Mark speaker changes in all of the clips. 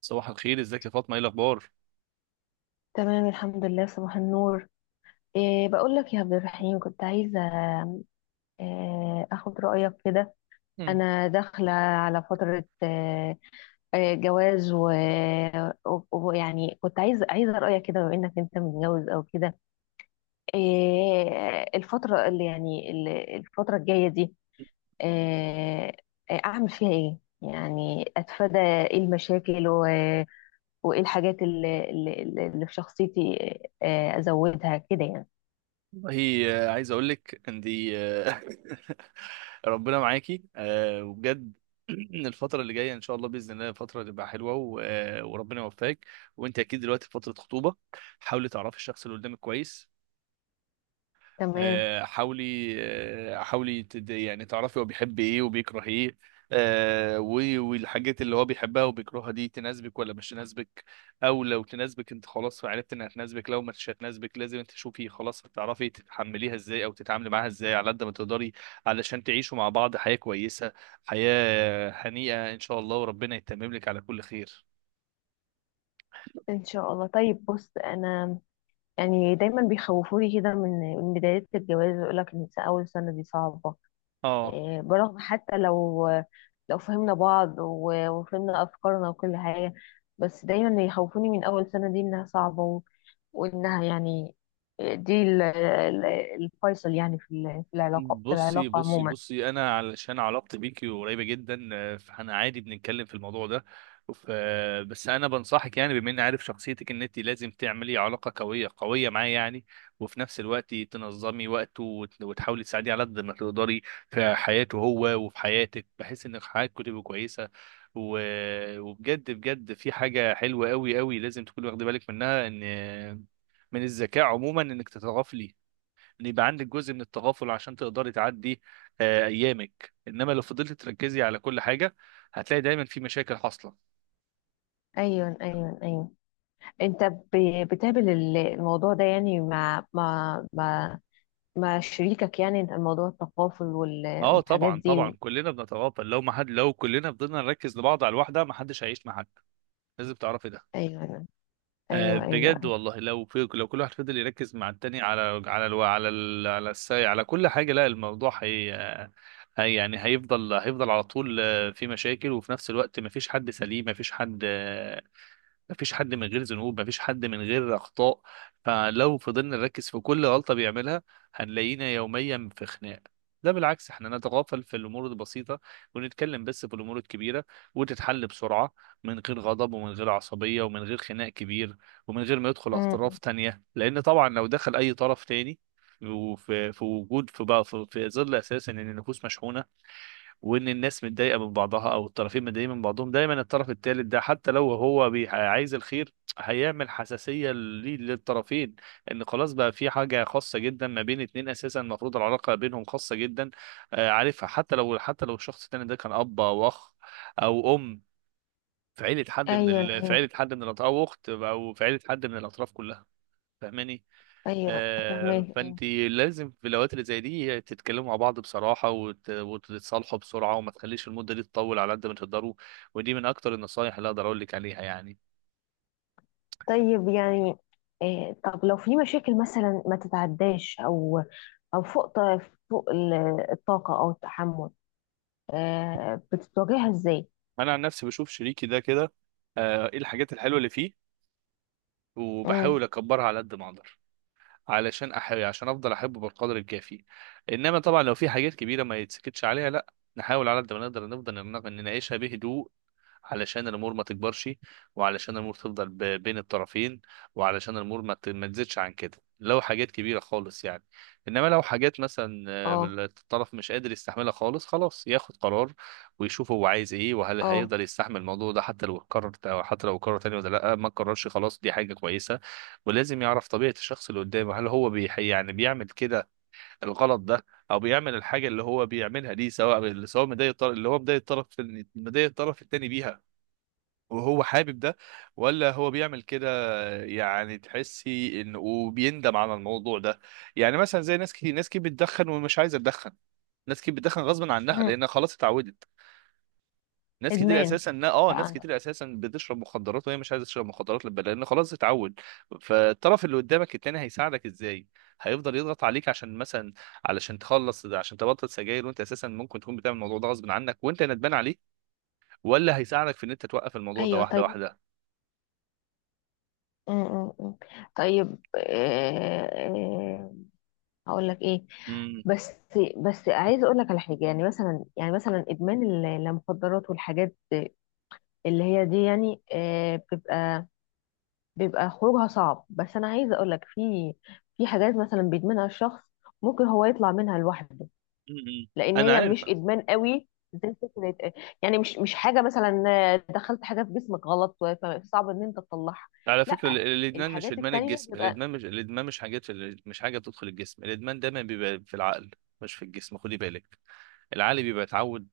Speaker 1: صباح الخير، ازيك يا فاطمه؟ ايه الاخبار؟
Speaker 2: تمام الحمد لله، صباح النور. بقول لك يا عبد الرحيم، كنت عايزة أخد رأيك كده. أنا داخلة على فترة إيه إيه، جواز، ويعني كنت عايزة رأيك كده بما إنك أنت متجوز أو كده. الفترة الفترة الجاية دي إيه إيه، أعمل فيها إيه؟ يعني أتفادى المشاكل وإيه الحاجات اللي في شخصيتي إيه، إيه، أزودها كده يعني.
Speaker 1: والله عايز اقول لك عندي. ربنا معاكي. وبجد. الفتره اللي جايه ان شاء الله باذن الله فتره تبقى حلوه وربنا يوفقك. وانت اكيد دلوقتي في فتره خطوبه، حاولي تعرفي الشخص اللي قدامك كويس.
Speaker 2: تمام.
Speaker 1: حاولي. يعني تعرفي هو بيحب ايه وبيكره ايه. والحاجات اللي هو بيحبها وبيكرهها دي تناسبك ولا مش تناسبك؟ او لو تناسبك انت خلاص، عرفت انها تناسبك. لو مش هتناسبك لازم انت تشوفي، خلاص هتعرفي تتحمليها ازاي او تتعاملي معاها ازاي على قد ما تقدري، علشان تعيشوا مع بعض حياة كويسة، حياة هنيئة ان شاء الله. وربنا يتمم لك على كل خير.
Speaker 2: ان شاء الله. طيب بص، انا يعني دايما بيخوفوني كده من بداية الجواز، ويقول لك ان اول سنة دي صعبة.
Speaker 1: اه،
Speaker 2: برغم حتى لو لو فهمنا بعض وفهمنا افكارنا وكل حاجة، بس دايما يخوفوني من اول سنة دي انها صعبة وانها دي الفيصل يعني في العلاقة، في
Speaker 1: بصي
Speaker 2: العلاقة
Speaker 1: بصي
Speaker 2: عموما.
Speaker 1: بصي، انا علشان علاقتي بيكي قريبه جدا فاحنا عادي بنتكلم في الموضوع ده. بس انا بنصحك يعني، بما اني عارف شخصيتك، ان انت لازم تعملي علاقه قويه قويه معاه يعني. وفي نفس الوقت تنظمي وقته وتحاولي تساعديه على قد ما تقدري في حياته هو وفي حياتك، بحيث ان حياتكم تبقى كويسه. و... وبجد بجد في حاجه حلوه قوي قوي لازم تكوني واخده بالك منها، ان من الذكاء عموما انك تتغافلي، ان يبقى عندك جزء من التغافل عشان تقدري تعدي ايامك. انما لو فضلت تركزي على كل حاجه هتلاقي دايما في مشاكل حاصله.
Speaker 2: ايوه، ايوه، ايوه. انت بتقابل الموضوع ده يعني مع مع شريكك يعني، الموضوع التقافل
Speaker 1: اه،
Speaker 2: والحاجات
Speaker 1: طبعا
Speaker 2: دي
Speaker 1: طبعا، كلنا بنتغافل. لو ما حد، لو كلنا فضلنا نركز لبعض على الواحده، ما حدش هيعيش مع حد. لازم تعرفي ده.
Speaker 2: ايوه، ايوه، ايوه،
Speaker 1: بجد
Speaker 2: ايوه.
Speaker 1: والله، لو كل واحد فضل يركز مع التاني على على الو... على ال... على الساي على كل حاجه، لا. الموضوع هي يعني هيفضل على طول في مشاكل. وفي نفس الوقت مفيش حد سليم، مفيش حد مفيش حد من غير ذنوب، مفيش حد من غير أخطاء. فلو فضلنا نركز في كل غلطة بيعملها هنلاقينا يوميا في خناق. ده بالعكس، احنا نتغافل في الأمور البسيطة ونتكلم بس في الأمور الكبيرة وتتحل بسرعة من غير غضب ومن غير عصبية ومن غير خناق كبير ومن غير ما يدخل أطراف
Speaker 2: أمم.
Speaker 1: تانية. لأن طبعا لو دخل أي طرف تاني وفي في وجود في بقى في, في ظل أساسا إن النفوس مشحونة، وان الناس متضايقه من بعضها او الطرفين متضايقين من بعضهم، دايما الطرف الثالث ده حتى لو هو عايز الخير هيعمل حساسيه للطرفين، ان خلاص بقى في حاجه خاصه جدا ما بين اتنين، اساسا المفروض العلاقه بينهم خاصه جدا. عارفها؟ حتى لو الشخص الثاني ده كان اب او اخ او ام،
Speaker 2: ايوه،
Speaker 1: في
Speaker 2: ايوه،
Speaker 1: عيله حد من الاطراف، او اخت، او في عيله حد من الاطراف كلها. فاهماني؟
Speaker 2: ايوه. فاهمه. أيوة.
Speaker 1: فانت لازم في الاوقات اللي زي دي تتكلموا مع بعض بصراحه وتتصالحوا بسرعه، وما تخليش المده دي تطول على قد ما تقدروا. ودي من اكتر النصايح اللي اقدر اقول لك عليها يعني.
Speaker 2: طيب يعني طب لو في مشاكل مثلا ما تتعداش او او فوق فوق ال- الطاقه او التحمل، بتتواجهها ازاي؟
Speaker 1: انا عن نفسي بشوف شريكي ده كده، ايه الحاجات الحلوه اللي فيه،
Speaker 2: امم
Speaker 1: وبحاول اكبرها على قد ما اقدر، علشان احب عشان افضل احبه بالقدر الكافي. انما طبعا لو في حاجات كبيره ما يتسكتش عليها، لا، نحاول على قد ما نقدر نفضل نناقشها بهدوء، علشان الامور ما تكبرش، وعلشان الامور تفضل بين الطرفين، وعلشان الامور ما تزيدش عن كده. لو حاجات كبيره خالص يعني، انما لو حاجات مثلا
Speaker 2: اه.
Speaker 1: الطرف مش قادر يستحملها خالص، خلاص ياخد قرار ويشوف هو عايز ايه، وهل
Speaker 2: اه.
Speaker 1: هيقدر يستحمل الموضوع ده حتى لو اتكرر، أو حتى لو اتكرر تاني ولا لا ما اتكررش خلاص، دي حاجه كويسه. ولازم يعرف طبيعه الشخص اللي قدامه، هل هو يعني بيعمل كده، الغلط ده، او بيعمل الحاجه اللي هو بيعملها دي، سواء مضايق اللي هو مضايق الطرف، مضايق الطرف التاني بيها وهو حابب ده، ولا هو بيعمل كده يعني تحسي انه وبيندم على الموضوع ده. يعني مثلا زي ناس كتير، ناس كتير بتدخن ومش عايزه تدخن، ناس كتير بتدخن غصب عنها
Speaker 2: أمم.
Speaker 1: لان خلاص اتعودت. ناس كتير
Speaker 2: ادمان
Speaker 1: اساسا،
Speaker 2: بقى
Speaker 1: ناس
Speaker 2: عندك.
Speaker 1: كتير اساسا بتشرب مخدرات وهي مش عايزه تشرب مخدرات لان خلاص اتعود. فالطرف اللي قدامك التاني هيساعدك ازاي؟ هيفضل يضغط عليك، عشان مثلا علشان تخلص، عشان تبطل سجاير، وانت اساسا ممكن تكون بتعمل الموضوع ده غصب عنك وانت ندمان عليه؟ ولا هيساعدك في ان انت توقف الموضوع ده؟
Speaker 2: ايوه
Speaker 1: واحده
Speaker 2: طيب. أمم، أمم، أمم. طيب هقول لك ايه.
Speaker 1: واحده.
Speaker 2: بس بس عايزه اقول لك على حاجه، يعني مثلا يعني مثلا ادمان المخدرات والحاجات اللي هي دي يعني، بيبقى خروجها صعب، بس انا عايزه اقول لك في في حاجات مثلا بيدمنها الشخص ممكن هو يطلع منها لوحده،
Speaker 1: م-م.
Speaker 2: لان
Speaker 1: انا
Speaker 2: هي
Speaker 1: عارف.
Speaker 2: مش ادمان قوي زي فكره. يعني مش حاجه مثلا دخلت حاجه في جسمك غلط فصعب ان انت تطلعها.
Speaker 1: على فكره
Speaker 2: لا،
Speaker 1: الادمان مش
Speaker 2: الحاجات
Speaker 1: ادمان
Speaker 2: التانية
Speaker 1: الجسم،
Speaker 2: بيبقى.
Speaker 1: الادمان مش حاجات، مش حاجه بتدخل الجسم. الادمان دايما بيبقى في العقل مش في الجسم، خدي بالك. العقل بيبقى اتعود،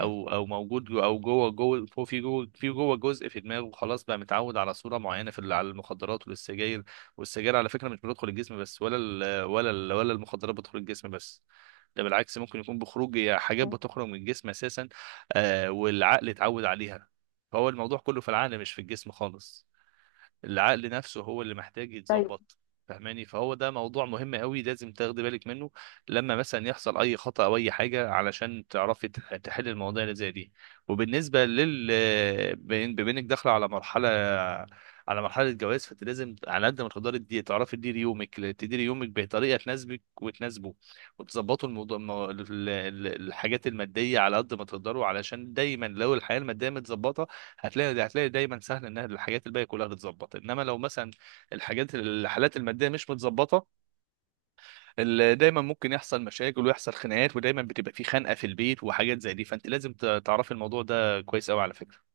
Speaker 1: او موجود جو- او جوه، جوه فوق في جوه في جوه جزء في دماغه، خلاص بقى متعود على صوره معينه على المخدرات والسجاير. والسجاير على فكره مش بتدخل الجسم بس، ولا المخدرات بتدخل الجسم بس. ده بالعكس ممكن يكون بخروج، يا حاجات بتخرج من الجسم اساسا والعقل اتعود عليها. فهو الموضوع كله في العقل مش في الجسم خالص، العقل نفسه هو اللي محتاج
Speaker 2: طيب.
Speaker 1: يتظبط. فاهماني؟ فهو ده موضوع مهم قوي لازم تاخدي بالك منه لما مثلا يحصل اي خطأ او اي حاجه، علشان تعرفي تحل المواضيع اللي زي دي. بما انك داخله على مرحله، على مرحله جواز، فانت لازم على قد ما تقدري تعرفي تديري يومك بطريقه تناسبك وتناسبه. وتظبطوا الموضوع، الحاجات الماديه على قد ما تقدروا، علشان دايما لو الحياه الماديه متظبطه هتلاقي دايما سهل ان الحاجات الباقيه كلها تتظبط. انما لو مثلا الحالات الماديه مش متظبطه، دايما ممكن يحصل مشاكل ويحصل خناقات ودايما بتبقى في خنقه في البيت وحاجات زي دي. فانت لازم تعرفي الموضوع ده كويس قوي على فكره.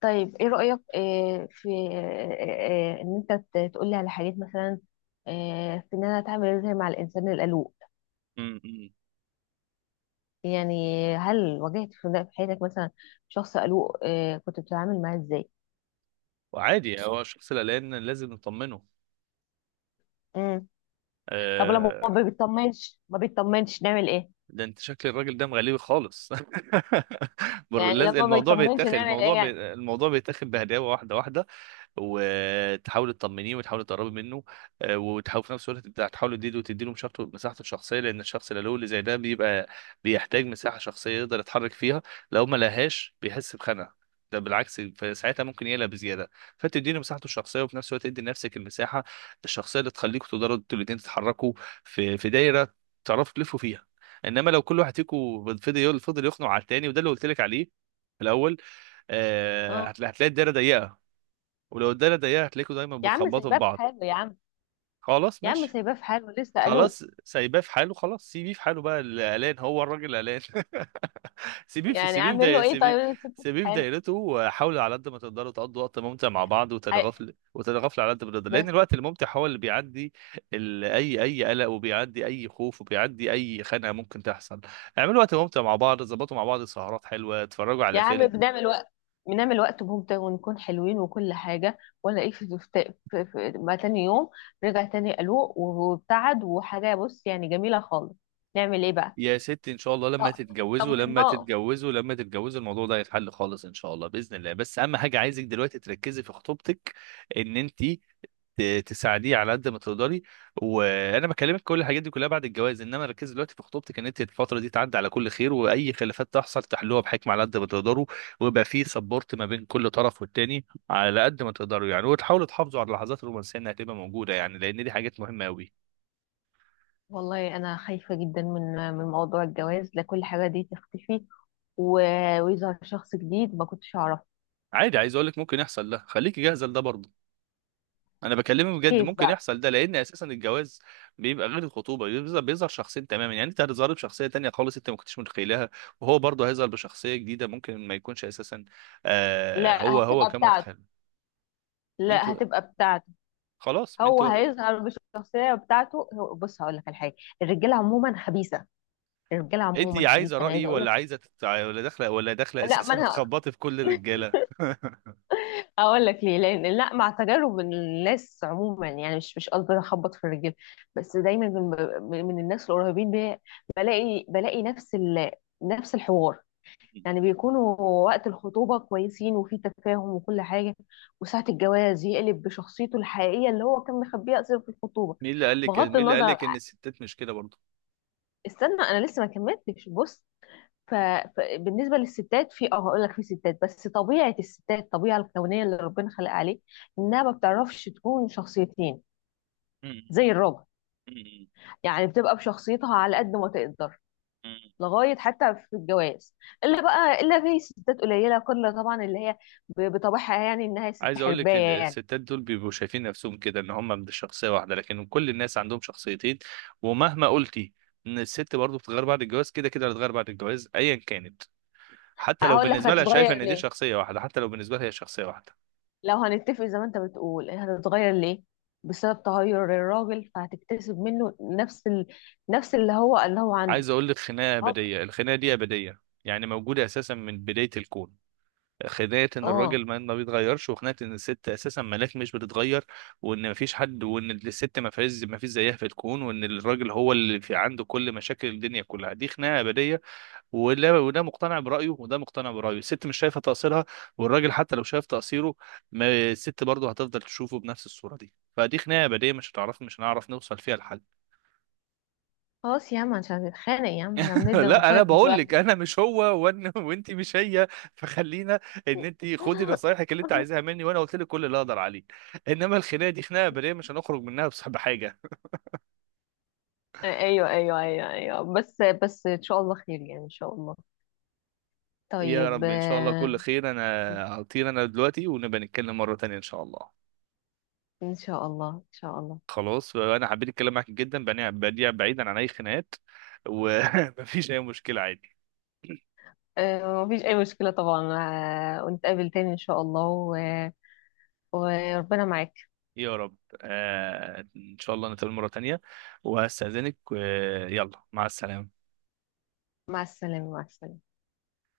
Speaker 2: طيب ايه رأيك في ان انت تقولي على حاجات مثلا في ان انا اتعامل ازاي مع الانسان القلوق.
Speaker 1: امم
Speaker 2: يعني هل واجهت في في حياتك مثلا شخص قلوق كنت بتتعامل معاه ازاي؟
Speaker 1: وعادي، هو الشخص القلقان لازم نطمنه.
Speaker 2: امم طب لما هو ما
Speaker 1: آه.
Speaker 2: بيطمنش ما بيطمنش نعمل ايه؟
Speaker 1: ده انت شكل الراجل ده مغلي خالص.
Speaker 2: يعني لما ما
Speaker 1: الموضوع
Speaker 2: بيطمنش
Speaker 1: بيتاخد،
Speaker 2: نعمل ايه يعني؟
Speaker 1: الموضوع بيتاخد بهداوه، واحده واحده. وتحاولي تطمنيه وتحاولي تقربي منه، وتحاولي في نفس الوقت تحاولي تديله مساحته الشخصيه، لان الشخص اللي له اللي زي ده بيبقى بيحتاج مساحه شخصيه يقدر يتحرك فيها. لو ما لهاش بيحس بخنقه، ده بالعكس، فساعتها ممكن يقلق بزياده. فتديله مساحته الشخصيه وفي نفس الوقت تدي لنفسك المساحه الشخصيه اللي تخليكوا تقدروا انتوا الاثنين تتحركوا في دايره تعرفوا تلفوا فيها. انما لو كل واحد فيكم فضل يخنق على التاني، وده اللي قلت لك عليه في الاول،
Speaker 2: اه.
Speaker 1: هتلاقي الدايره ضيقه. ولو الدايره ضيقه هتلاقيكوا دايما
Speaker 2: يا عم
Speaker 1: بتخبطوا في
Speaker 2: سايباه في
Speaker 1: بعض.
Speaker 2: حاله يا عم.
Speaker 1: خلاص
Speaker 2: يا عم
Speaker 1: ماشي.
Speaker 2: سايباه في حاله لسه قلوق.
Speaker 1: خلاص سايباه في حاله، خلاص سيبيه في حاله بقى، اللي قلقان هو الراجل قلقان. سيبيه في
Speaker 2: يعني
Speaker 1: سيبيه في
Speaker 2: اعمل له
Speaker 1: داي...
Speaker 2: ايه
Speaker 1: سيبيه
Speaker 2: طيب لسه في
Speaker 1: سيبيه في
Speaker 2: حاله؟
Speaker 1: دايرته، وحاولوا على قد ما تقدروا تقضوا وقت ممتع مع بعض. وتتغافل وتتغافل على قد ما تقدر،
Speaker 2: هي-
Speaker 1: لان الوقت الممتع هو اللي بيعدي اي اي قلق، وبيعدي اي خوف، وبيعدي اي خناقه ممكن تحصل. اعملوا وقت ممتع مع بعض، ظبطوا مع بعض سهرات حلوه، اتفرجوا
Speaker 2: يا
Speaker 1: على
Speaker 2: عم
Speaker 1: فيلم.
Speaker 2: بنعمل وقت ممتع ونكون حلوين وكل حاجة، ولا ايه؟ في, في, في ما تاني يوم رجع تاني قلوق وابتعد وحاجة، بص يعني جميلة خالص، نعمل ايه بقى؟
Speaker 1: يا ست، ان شاء الله لما
Speaker 2: آه،
Speaker 1: تتجوزوا،
Speaker 2: طمناه.
Speaker 1: الموضوع ده هيتحل خالص ان شاء الله باذن الله. بس اهم حاجه، عايزك دلوقتي تركزي في خطوبتك، ان انت تساعديه على قد ما تقدري. وانا بكلمك كل الحاجات دي كلها بعد الجواز، انما ركزي دلوقتي في خطوبتك، ان انت الفتره دي تعدي على كل خير، واي خلافات تحصل تحلوها بحكمه على قد ما تقدروا، ويبقى في سبورت ما بين كل طرف والتاني على قد ما تقدروا يعني، وتحاولوا تحافظوا على اللحظات الرومانسيه انها تبقى موجوده يعني، لان دي حاجات مهمه قوي.
Speaker 2: والله انا خايفة جدا من موضوع الجواز، لكل حاجة دي تختفي ويظهر شخص جديد ما كنتش اعرفه.
Speaker 1: عادي، عايز اقول لك ممكن يحصل ده، خليكي جاهزه لده برضه. انا بكلمك بجد
Speaker 2: كيف
Speaker 1: ممكن
Speaker 2: بقى؟
Speaker 1: يحصل ده، لان اساسا الجواز بيبقى غير الخطوبه، بيظهر شخصين تماما، يعني انت هتظهر بشخصيه تانية خالص انت ما كنتش متخيلها، وهو برضه هيظهر بشخصيه جديده ممكن ما يكونش اساسا
Speaker 2: لا
Speaker 1: هو
Speaker 2: هتبقى
Speaker 1: كان
Speaker 2: بتاعته
Speaker 1: متخيل.
Speaker 2: لا
Speaker 1: انتوا
Speaker 2: هتبقى بتاعته،
Speaker 1: خلاص، ما
Speaker 2: هو
Speaker 1: انتوا.
Speaker 2: هيظهر بالشخصية بتاعته بص هقول لك على حاجة، الرجالة عموما خبيثة. الرجاله
Speaker 1: انت
Speaker 2: عموما خبيثه،
Speaker 1: عايزه
Speaker 2: انا
Speaker 1: رايي
Speaker 2: عايزه اقول
Speaker 1: ولا
Speaker 2: لك.
Speaker 1: عايزه تت- ولا داخله ولا داخله
Speaker 2: لا ما
Speaker 1: اساسا
Speaker 2: انا
Speaker 1: تخبطي في كل الرجاله؟
Speaker 2: هقول لك ليه، لان لا مع تجارب الناس عموما، يعني مش مش قصدي اخبط في الرجاله، بس دايما من الناس القريبين بي، بلاقي نفس الحوار. يعني بيكونوا وقت الخطوبه كويسين وفي تفاهم وكل حاجه، وساعه الجواز يقلب بشخصيته الحقيقيه اللي هو كان مخبيها اصلا في الخطوبه. بغض
Speaker 1: مين اللي
Speaker 2: النظر
Speaker 1: قال لك ان
Speaker 2: عن-
Speaker 1: الستات مش كده برضه؟
Speaker 2: استنى انا لسه ما كملتش، بص. فبالنسبه للستات في اه، هقول لك في ستات بس طبيعه الستات الطبيعه الكونيه اللي ربنا خلقها عليه انها ما بتعرفش تكون شخصيتين زي الراجل. يعني بتبقى بشخصيتها على قد ما تقدر لغايه حتى في الجواز، الا بقى الا في ستات قليله كل، طبعا اللي هي بطبعها يعني انها ست
Speaker 1: عايز اقول لك إن
Speaker 2: حربايه يعني.
Speaker 1: الستات دول بيبقوا شايفين نفسهم كده، ان هم من شخصيه واحده، لكن كل الناس عندهم شخصيتين. ومهما قلتي ان الست برضو بتتغير بعد الجواز، كده كده هتتغير بعد الجواز ايا كانت، حتى لو
Speaker 2: هقول لك
Speaker 1: بالنسبه لها شايفه
Speaker 2: هتتغير
Speaker 1: ان دي
Speaker 2: ليه،
Speaker 1: شخصيه واحده، حتى لو بالنسبه لها هي شخصيه واحده.
Speaker 2: لو هنتفق زي ما انت بتقول هتتغير ليه، بسبب تغير الراجل فهتكتسب منه نفس اللي هو عنده.
Speaker 1: عايز اقول لك خناقه
Speaker 2: اه.
Speaker 1: ابديه، الخناقه دي ابديه يعني موجوده اساسا من بدايه الكون. خناقه ان
Speaker 2: آه.
Speaker 1: الراجل ما بيتغيرش، وخناقه ان الست اساسا ملاك مش بتتغير، وان ما فيش حد، وان الست ما فيش زيها في الكون، وان الراجل هو اللي في عنده كل مشاكل الدنيا كلها، دي خناقه ابديه. ولا، وده مقتنع برايه وده مقتنع برايه، الست مش شايفه تقصيرها، والراجل حتى لو شايف تقصيره ما، الست برضه هتفضل تشوفه بنفس الصوره دي. فدي خناقه ابديه، مش هتعرف، مش هنعرف نوصل فيها لحل.
Speaker 2: خلاص يا عم عشان نتخانق يا عم، احنا بندي
Speaker 1: لا انا
Speaker 2: نصايح
Speaker 1: بقول لك
Speaker 2: دلوقتي.
Speaker 1: انا مش هو، وان وانت مش هي، فخلينا. ان انت خدي نصايحك اللي انت عايزاها مني، وانا قلت لك كل اللي اقدر عليه، انما الخناقه دي خناقه بريه مش هنخرج منها بس بحاجه.
Speaker 2: ايوه، ايوه، ايوه، ايوه، بس ان شاء الله خير يعني ان شاء الله.
Speaker 1: يا
Speaker 2: طيب
Speaker 1: رب، ان شاء الله كل خير. انا هطير انا دلوقتي، ونبقى نتكلم مره تانية ان شاء الله.
Speaker 2: ان شاء الله، ان شاء الله.
Speaker 1: خلاص، انا حبيت الكلام معاك جدا، بديع بعيدا عن اي خناقات، ومفيش اي مشكله، عادي.
Speaker 2: مفيش اي مشكلة طبعا. ونتقابل تاني ان شاء الله وربنا معاك.
Speaker 1: يا رب، آه، ان شاء الله نتقابل مره تانية. وهستاذنك، آه، يلا مع السلامه.
Speaker 2: مع السلامة، مع السلامة.